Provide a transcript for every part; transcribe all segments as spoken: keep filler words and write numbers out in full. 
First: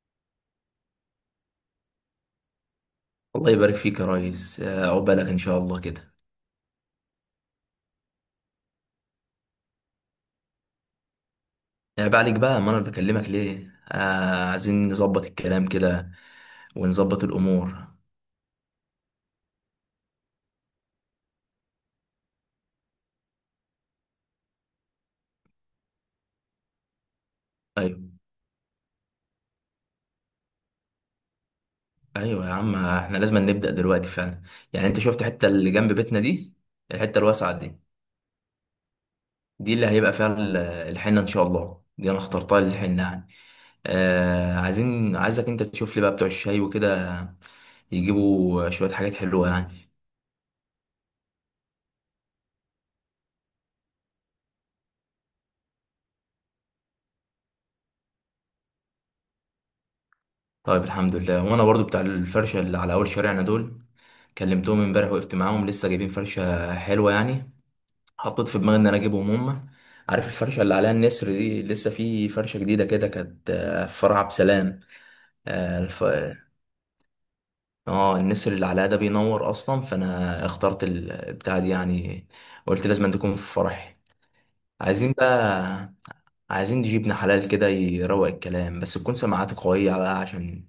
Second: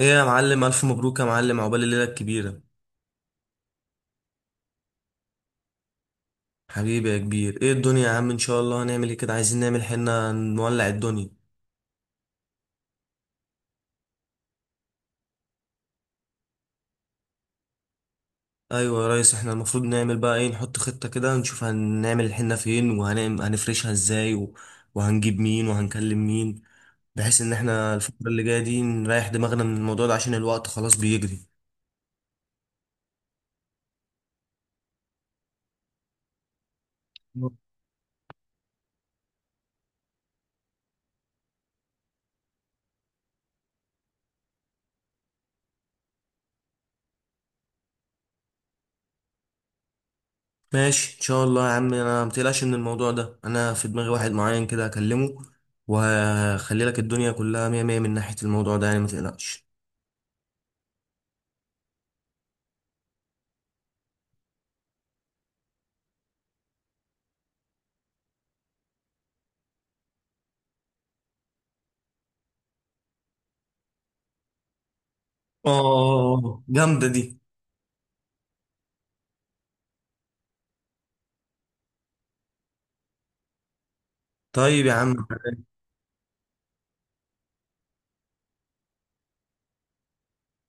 ايه يا معلم، الف مبروك يا معلم، عقبال الليله الكبيره. الله يبارك فيك يا ريس، آه، عقبالك ان شاء الله كده. حبيبي يا كبير، ايه الدنيا يا عم؟ ان شاء الله هنعمل ايه كده؟ عايزين نعمل حنه، نولع الدنيا. آه، بعدك بقى، ما انا بكلمك ليه. آه، عايزين نظبط الكلام كده ونظبط الامور. ايوه يا ريس، احنا المفروض نعمل بقى ايه، نحط خطه كده نشوف هنعمل الحنه فين وهنفرشها ازاي و... وهنجيب مين وهنكلم مين، بحيث ان احنا ايوه، الفتره اللي جايه دي نريح دماغنا من الموضوع ده عشان الوقت خلاص بيجري. ايوه يا عم، احنا لازم نبدا دلوقتي فعلا. يعني انت شفت الحته اللي جنب بيتنا دي؟ الحته الواسعه دي، دي اللي هيبقى فيها ال- الحنه ان شاء الله. دي انا اخترتها للحنه يعني. آه، عايزين عايزك انت تشوف لي بقى بتوع الشاي وكده، يجيبوا شويه حاجات حلوه يعني. ماشي ان شاء الله يا عم، انا متقلقش من الموضوع ده، انا في دماغي واحد معين كده هكلمه وهخلي لك الدنيا كلها مية مية من ناحية الموضوع ده يعني، متقلقش. طيب، الحمد لله. وانا برضو بتاع الفرشه اللي على اول شارعنا دول، كلمتهم امبارح، وقفت معاهم، لسه جايبين فرشه حلوه يعني. حطيت في دماغي ان انا اجيبهم هم. عارف الفرشه اللي عليها النسر دي؟ لسه في فرشه جديده كده، كانت آه، في فرع بسلام. اه الف- اه، جامدة دي. آه، النسر اللي عليها ده بينور اصلا، فانا اخترت البتاع دي يعني. قلت لازم تكون في فرحي. طيب يا عايزين عم. بقى، عايزين نجيب ابن حلال كده يروق الكلام، بس تكون سماعاته قويه بقى، عشان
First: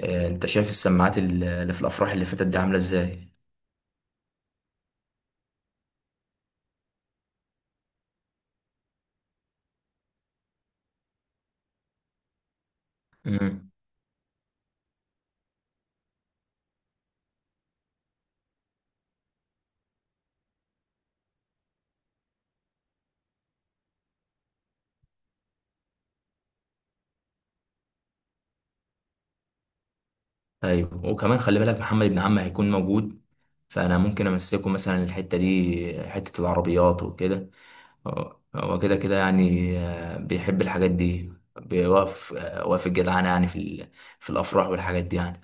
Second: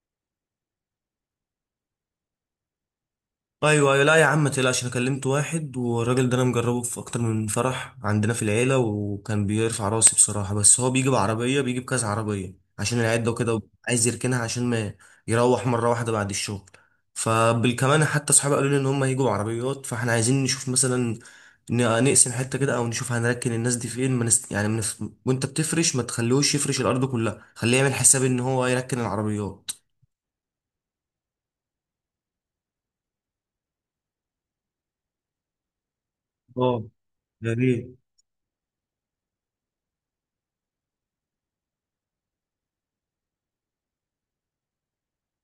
آه، انت شايف السماعات اللي في الافراح اللي فاتت دي عامله ازاي. ايوه ايوه، لا يا عم ما تقلقش، انا كلمت واحد والراجل ده انا مجربه في اكتر من فرح عندنا في العيلة، وكان بيرفع راسي بصراحة، بس هو بيجي بعربية، بيجي بكذا عربية عشان العدة وكده، امم. عايز يركنها عشان ما يروح مرة واحدة بعد الشغل، فبالكمان حتى صحابي قالوا لي ان هم هيجوا بعربيات، فاحنا عايزين نشوف مثلا ن- نقسم حتة كده او نشوف هنركن الناس دي فين، ما نست... يعني من... وانت بتفرش ما تخليهوش يفرش الارض كلها، خليه يعمل حساب ان هو يركن العربيات. ايوه، وكمان خلي بالك محمد ابن عمي هيكون موجود، فانا ممكن امسكه مثلا الحته دي، حته اه، العربيات وكده. يا ريت. هو هو كده كده يعني، آه، بيحب الحاجات دي، بيوقف، آه، واقف الجدعانه يعني في ال- في الافراح والحاجات دي يعني.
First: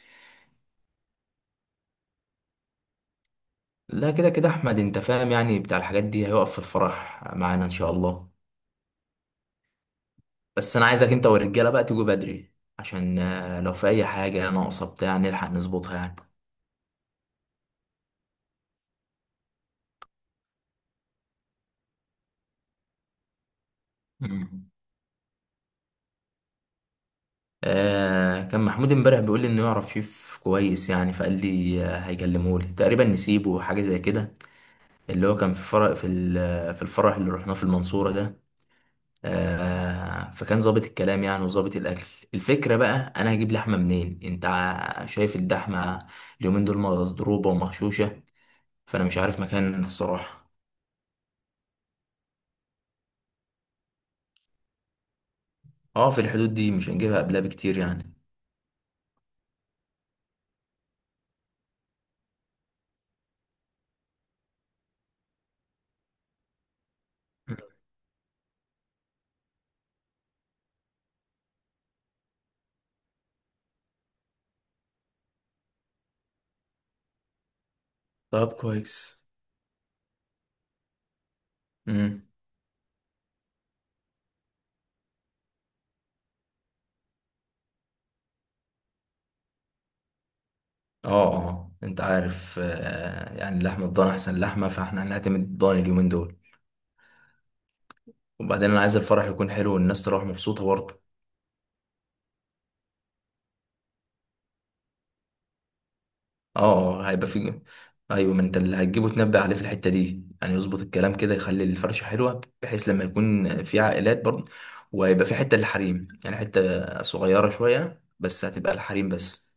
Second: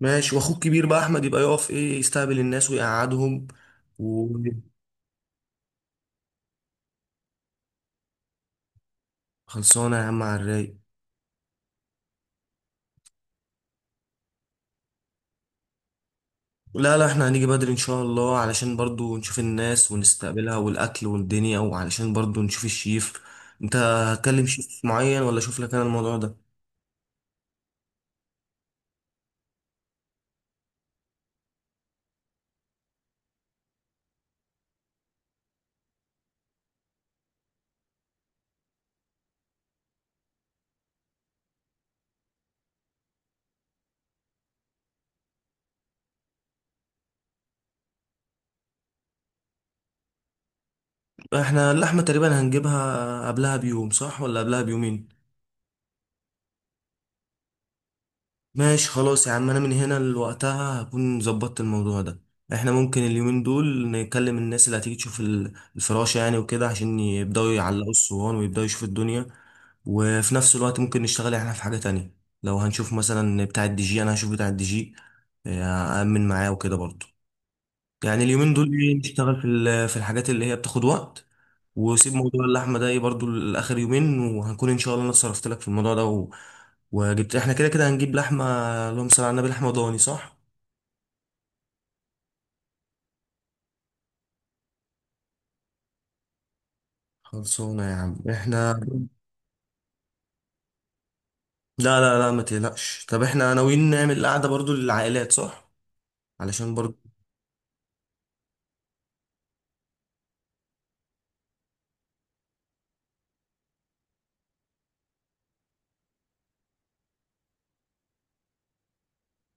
ماشي، واخوك كبير بقى احمد يبقى يقف ايه، يستقبل الناس ويقعدهم. لا، كده كده وخلصانه احمد انت فاهم يعني، بتاع الحاجات دي، هيقف في الفرح معانا ان شاء الله. يا عم على الرايق. بس انا عايزك انت والرجاله بقى تيجوا بدري، عشان آه، لو في اي حاجه ناقصه بتاع، نلحق نظبطها يعني. لا لا، احنا هنيجي بدري ان شاء الله علشان برضو نشوف الناس ونستقبلها والاكل والدنيا، وعلشان برضو نشوف الشيف. انت هتكلم مم. شيف معين ولا اشوف لك انا الموضوع ده؟ آه، كان محمود امبارح بيقول لي انه يعرف شيف كويس يعني، فقال لي آه، هيكلمه لي تقريبا، نسيبه حاجه زي كده، اللي هو كان في فرق في ال- في الفرح اللي رحناه في المنصوره ده. آه، فكان ظابط الكلام يعني وظابط الاكل. الفكره بقى، انا هجيب لحمه منين؟ انت ع- شايف اللحمه اليومين دول مضروبه ومغشوشه، فانا مش عارف مكان الصراحه. احنا اللحمه تقريبا هنجيبها قبلها بيوم، صح ولا قبلها بيومين؟ اه، في الحدود دي، مش هنجيبها قبلها بكتير يعني. ماشي خلاص يا عم، انا من هنا لوقتها هكون ظبطت الموضوع ده. احنا ممكن اليومين دول نكلم الناس اللي هتيجي تشوف ال- الفراشة يعني وكده، عشان يبدأوا يعلقوا الصوان ويبدأوا يشوفوا الدنيا، وفي نفس الوقت ممكن نشتغل احنا في حاجة تانية. لو هنشوف مثلا بتاع الدي جي، انا هشوف بتاع الدي جي، آه، أأمن معاه وكده برضه. يعني طب اليومين دول ايه، كويس. نشتغل في ال- في الحاجات اللي هي بتاخد وقت. وسيب موضوع اللحمه ده ايه برضو لاخر يومين، وهنكون ان شاء الله انا اتصرفت لك في الموضوع ده و... وجبت، احنا كده كده هنجيب لحمه. اللهم صل على النبي، لحمه ضاني صح؟ اه، اه، انت عارف آه، يعني لحمة الضان احسن لحمة، فاحنا هنعتمد الضان اليومين دول. خلصونا يا عم وبعدين احنا. انا عايز الفرح يكون حلو والناس تروح مبسوطة برضه. لا لا لا، ما تقلقش. طب احنا ناويين نعمل قعده برضو للعائلات، صح؟ علشان برضو. اه، اه، هيبقى في. ايوه، ما انت اللي هتجيبه تنبه عليه في الحتة دي يعني، يظبط الكلام كده، يخلي الفرشة حلوة بحيث لما يكون في عائلات برضه. وهيبقى في حتة للحريم يعني، حتة صغيرة شوية، بس هتبقى الحريم بس.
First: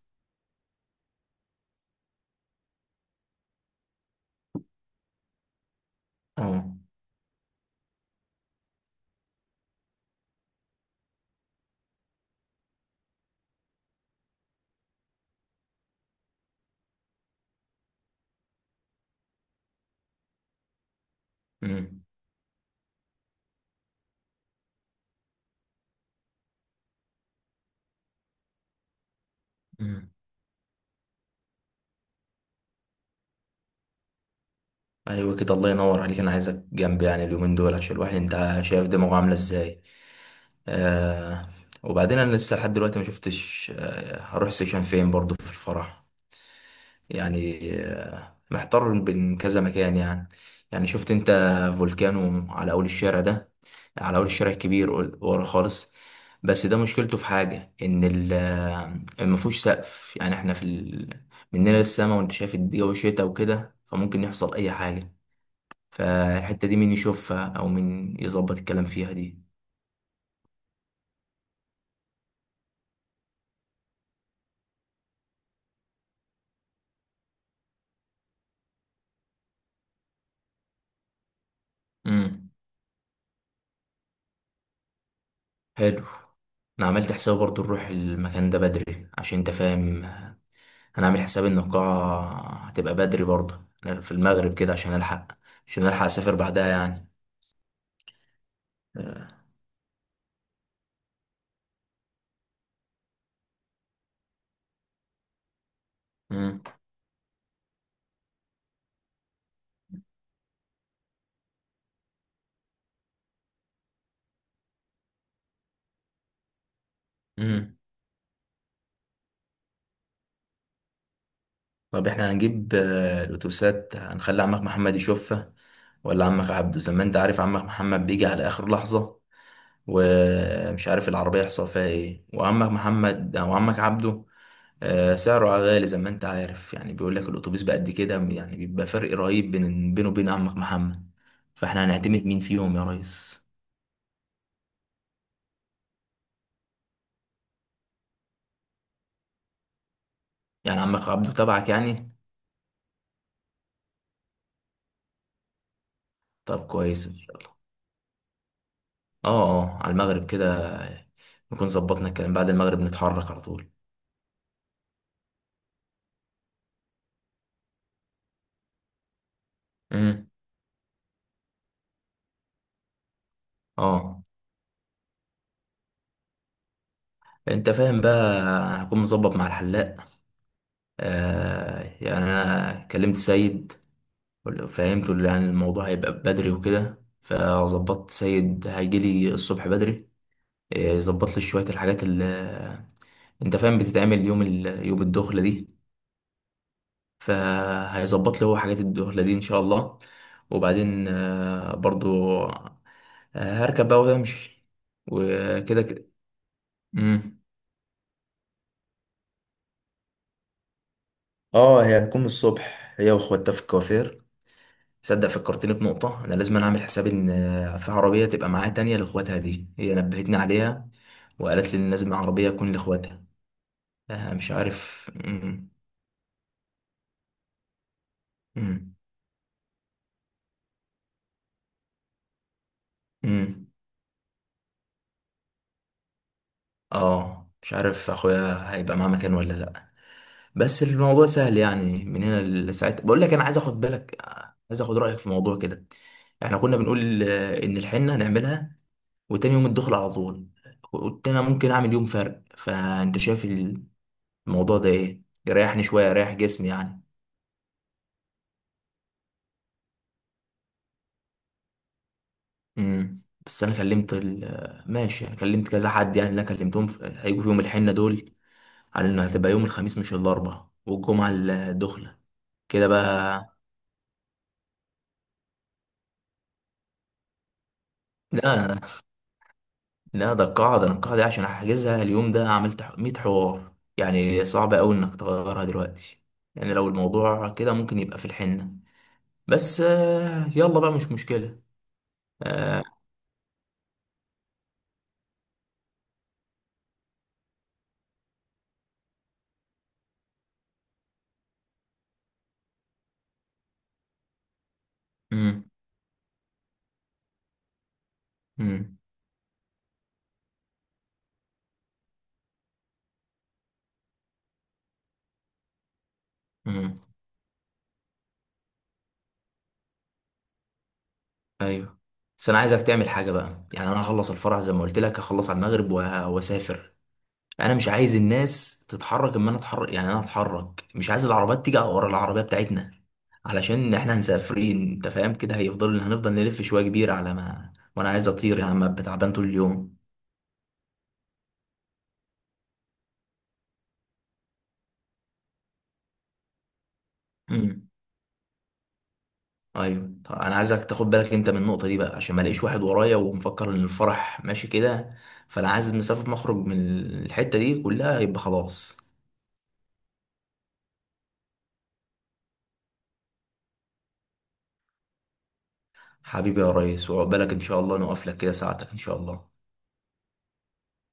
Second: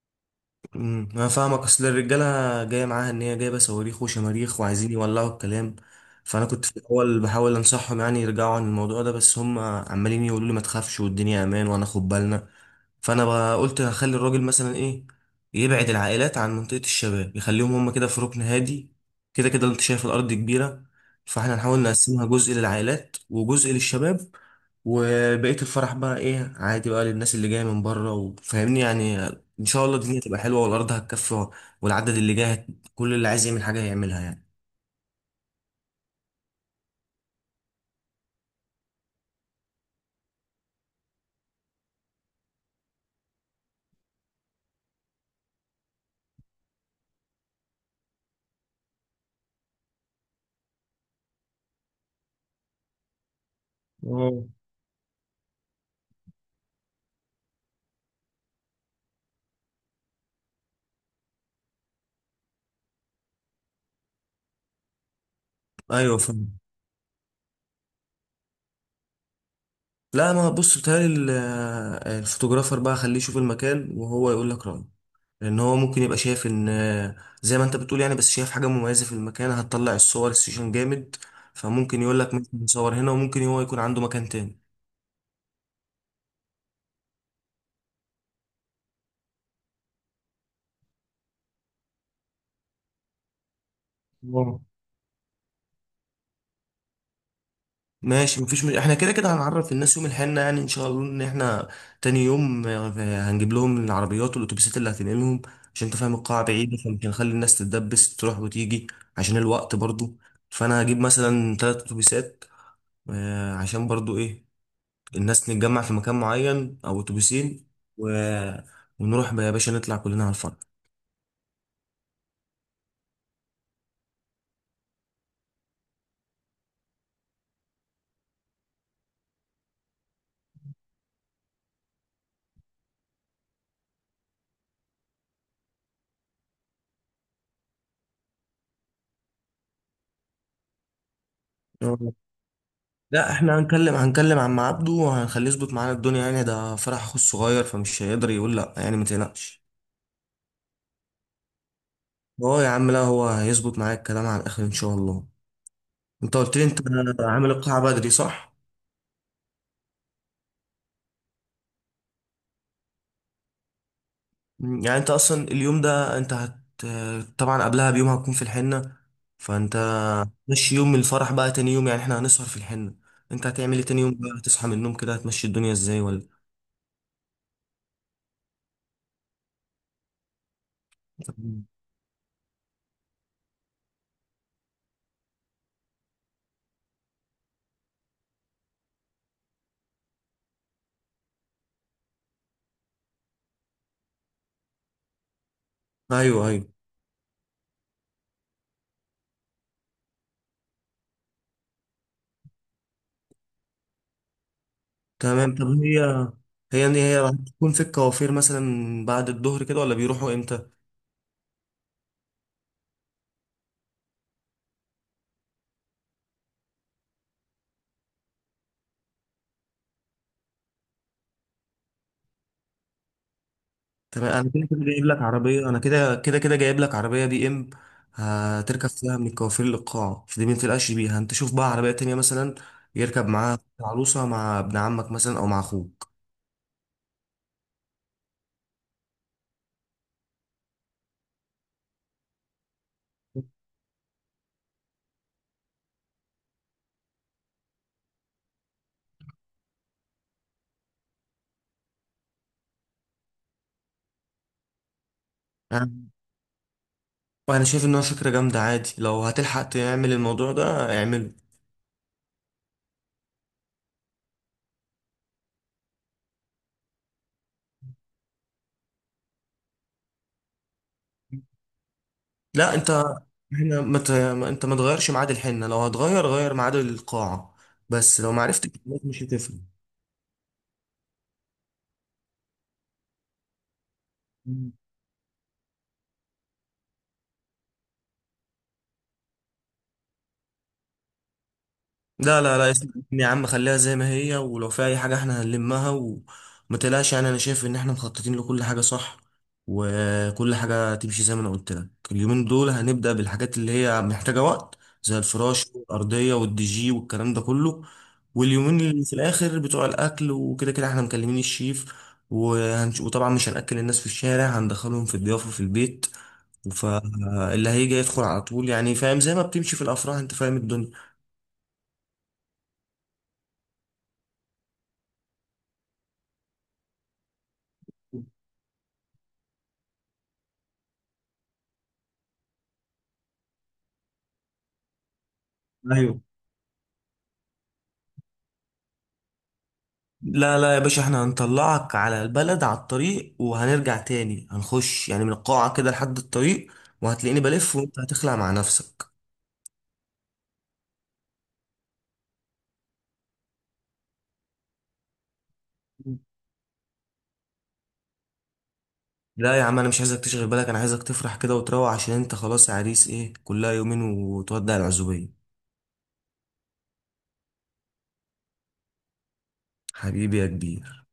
امم انا فاهمك، اصل الرجاله جايه معاها ان هي جايبه صواريخ وشماريخ وعايزين يولعوا الكلام، فانا كنت اه. في الاول بحاول انصحهم يعني يرجعوا عن الموضوع ده، بس هم عمالين يقولوا لي ما تخافش والدنيا امان وهناخد بالنا. فانا بقى قلت هخلي الراجل مثلا ايه، يبعد العائلات عن منطقه الشباب، يخليهم هم كده في ركن هادي، كده كده انت شايف الارض كبيره، فاحنا نحاول امم. نقسمها جزء للعائلات وجزء للشباب، وبقية الفرح بقى ايه عادي بقى للناس اللي جاية من بره، وفاهمني يعني. ان شاء الله امم. الدنيا تبقى حلوة والارض هتكفي والعدد اللي جاي هت- كل اللي عايز يعمل حاجة هيعملها يعني. ايوه كده، الله ينور عليك. انا عايزك جنبي يعني اليومين دول، عشان الواحد انت شايف دماغه عاملة ازاي. آه. وبعدين انا لسه لحد دلوقتي ما شفتش، آه، هروح سيشن فين برضو في الفرح، يعني آه، محتار بين كذا مكان يعني. يعني شفت انت فولكانو على اول الشارع ده، على اول اه. الشارع الكبير، قل- ورا خالص. بس ده مشكلته في حاجة، ان ال ما فيهوش سقف يعني، احنا في ال... مننا للسما، وانت شايف الجو شتا وكده، فممكن يحصل اي حاجة. ايوه، فاهم. فالحتة دي مين يشوفها او مين يظبط الكلام فيها دي؟ لا، ما بص، بتهيألي ال- الفوتوغرافر بقى خليه يشوف المكان وهو يقول لك رأيه، لان هو ممكن يبقى شايف ان زي ما انت بتقول يعني، بس شايف حاجة مميزة في المكان هتطلع الصور السيشن جامد، فممكن يقول لك مثلا مم. نصور هنا، وممكن هو يكون عنده مكان حلو. انا عملت حساب برضو نروح المكان ده بدري، عشان انت فاهم، انا عامل حساب ان القاعة هتبقى بدري برضو. أنا في المغرب تاني. كده عشان الحق، عشان الحق اسافر بعدها يعني. ماشي، مفيش مش... احنا كده كده هنعرف الناس يوم الحنة يعني ان شاء الله ان احنا تاني يوم آه، هنجيب لهم العربيات والاتوبيسات اللي هتنقلهم عشان انت فاهم القاعة امم. بعيدة، فمش هنخلي الناس تتدبس تروح وتيجي، عشان الوقت برضو. فانا هجيب مثلا تلات اتوبيسات، آه، عشان برضو ايه الناس نتجمع في مكان معين او اتوبيسين امم و... ونروح بقى يا باشا نطلع كلنا على الفرح. طب احنا هنجيب آه، الاتوبيسات، هنخلي عمك محمد يشوفها ولا عمك عبده؟ زي ما انت عارف، عمك محمد بيجي على اخر لحظة، ومش عارف العربية يحصل فيها ايه. وعمك محمد او عمك عبده آه، سعره غالي زي ما انت عارف يعني، بيقول لك الاتوبيس بقد كده يعني، بيبقى فرق رهيب بين، بينه وبين عمك محمد. فاحنا آه. هنعتمد مين فيهم يا لا، ريس؟ احنا هنكلم هنكلم عم عبده وهنخليه يظبط معانا الدنيا، يعني ده فرح اخو الصغير فمش هيقدر يقول لا يعني، ما تقلقش. يعني عمك عبده تبعك يعني. هو يا عم، لا هو هيظبط معاك الكلام على الاخر ان شاء الله. انت قلت لي طب انت كويس ان شاء عامل الله. القاعة بدري، صح؟ اه، اه، على المغرب كده نكون ظبطنا الكلام، بعد المغرب نتحرك على طول. مم، يعني انت اصلا اليوم ده انت هت طبعا قبلها بيوم هتكون في الحنة، فانت امم. مشي يوم الفرح بقى تاني يوم، يعني احنا هنسهر في الحنة، انت هتعمل ايه تاني يوم اه، بقى؟ هتصحى من النوم كده هتمشي الدنيا ازاي؟ ولا انت فاهم بقى، هكون مظبط مع الحلاق. مم. آه، يعني انا كلمت سيد، فهمته اللي يعني الموضوع هيبقى بدري وكده، فظبطت سيد هيجيلي الصبح بدري، ظبط لي شويه الحاجات اللي، انت فاهم، بتتعمل يوم ال... يوم الدخله دي. ايوه ايوه. فهيظبط لي هو حاجات الدخله دي ان شاء الله. وبعدين آه، برضو آه، هركب بقى وامشي، تمام، طب وكده هي، كده. هي هي مم. هتكون في الكوافير مثلا بعد الظهر كده ولا بيروحوا امتى؟ اه هي هتكون من الصبح هي واخواتها في الكوافير. صدق، فكرتني بنقطة. أنا لازم أنا أعمل حساب إن آه، في عربية تبقى معايا تانية لإخواتها دي، هي نبهتني عليها، وقالت لي إن لازم عربية تكون لإخواتها. تمام، آه، انا مش كده كده جايب عارف. لك عربيه، مم. انا كده كده كده جايب لك عربيه بي ام هتركب مم. فيها من الكوافير للقاع، فدي ما تقلقش بيها، انت شوف بقى عربيه تانية مثلا يركب معاها مم. عروسه مع ابن عمك مثلا او مع اخوك. اه، مش عارف اخويا هيبقى معاه مكان ولا لا. بس الموضوع سهل يعني، من هنا لساعتها. بقول لك انا عايز اخد بالك، عايز اخد رايك في موضوع كده. احنا كنا بنقول آه، ان الحنه هنعملها، وتاني يوم الدخل على طول. قلت انا ممكن اعمل يوم فرق، فانت شايف الموضوع ده ايه؟ يريحني شويه، انا يريح جسمي يعني. أنا شايف انها فكره جامده، عادي لو هتلحق تعمل الموضوع ده اعمله. امم. بس انا كلمت ال- ماشي، انا كلمت كذا حد يعني، اللي انا كلمتهم في- هيجوا في يوم الحنه دول، على انه هتبقى يوم الخميس، مش الاربعاء والجمعه الدخله، لا كده انت، بقى. احنا ما ت... ما- انت ما تغيرش ميعاد الحنه، لو هتغير غير ميعاد القاعه، بس لو ما عرفتش لا، مش هتفرق. لا، ده القاعدة، أنا القاعدة دي عشان أحجزها اليوم ده عملت ح- مية حوار يعني، صعب أوي إنك تغيرها دلوقتي. يعني لو الموضوع كده، ممكن يبقى في الحنة. بس آه، يلا بقى، مش مشكلة. لا لا لا، آه. اسمع مني يا عم، خليها زي ما هي، ولو في اي حاجه احنا هنلمها وما تقلقش يعني، انا شايف ان احنا مخططين لكل حاجه، صح؟ وكل حاجه تمشي زي ما انا قلت لك. اليومين دول هنبدا بالحاجات اللي هي محتاجه وقت، زي مم. الفراش والارضيه والدي جي والكلام ده كله، واليومين مم. اللي في الاخر بتوع الاكل وكده كده احنا مكلمين الشيف، وهنش... وطبعا مش هنأكل الناس في الشارع، هندخلهم في الضيافه في البيت، مم. فاللي هيجي يدخل على طول يعني، فاهم زي ما بتمشي في الافراح، انت فاهم الدنيا. أيوه. بس أنا عايزك تعمل حاجة بقى يعني، أنا هخلص الفرح زي ما قلت لك، هخلص على المغرب وه- وأسافر. انا مش عايز الناس تتحرك اما انا اتحرك، يعني انا اتحرك، مش عايز العربيات تيجي ورا العربيه بتاعتنا، علشان احنا هنسافرين انت فاهم كده، هيفضل، ايوه. هنفضل نلف شويه كبيره، على ما، وانا عايز اطير يا عم، أبقى تعبان طول اليوم. لا لا يا باشا، احنا هنطلعك على البلد على الطريق وهنرجع تاني هنخش يعني من القاعة كده لحد الطريق، وهتلاقيني بلف امم. وانت هتخلع مع نفسك. ايوه. طب انا عايزك تاخد بالك انت من النقطه دي بقى، عشان ما الاقيش واحد ورايا ومفكر ان الفرح ماشي كده. فانا عايز مسافه، مخرج من الحته دي كلها، يبقى خلاص. لا يا عم، انا مش عايزك تشغل بالك، انا عايزك تفرح كده وتروح، عشان انت خلاص يا عريس ايه، كلها يومين وتودع العزوبية. حبيبي يا ريس، وعقبالك ان شاء الله، نوقف لك كده ساعتك ان شاء الله. حبيبي يا كبير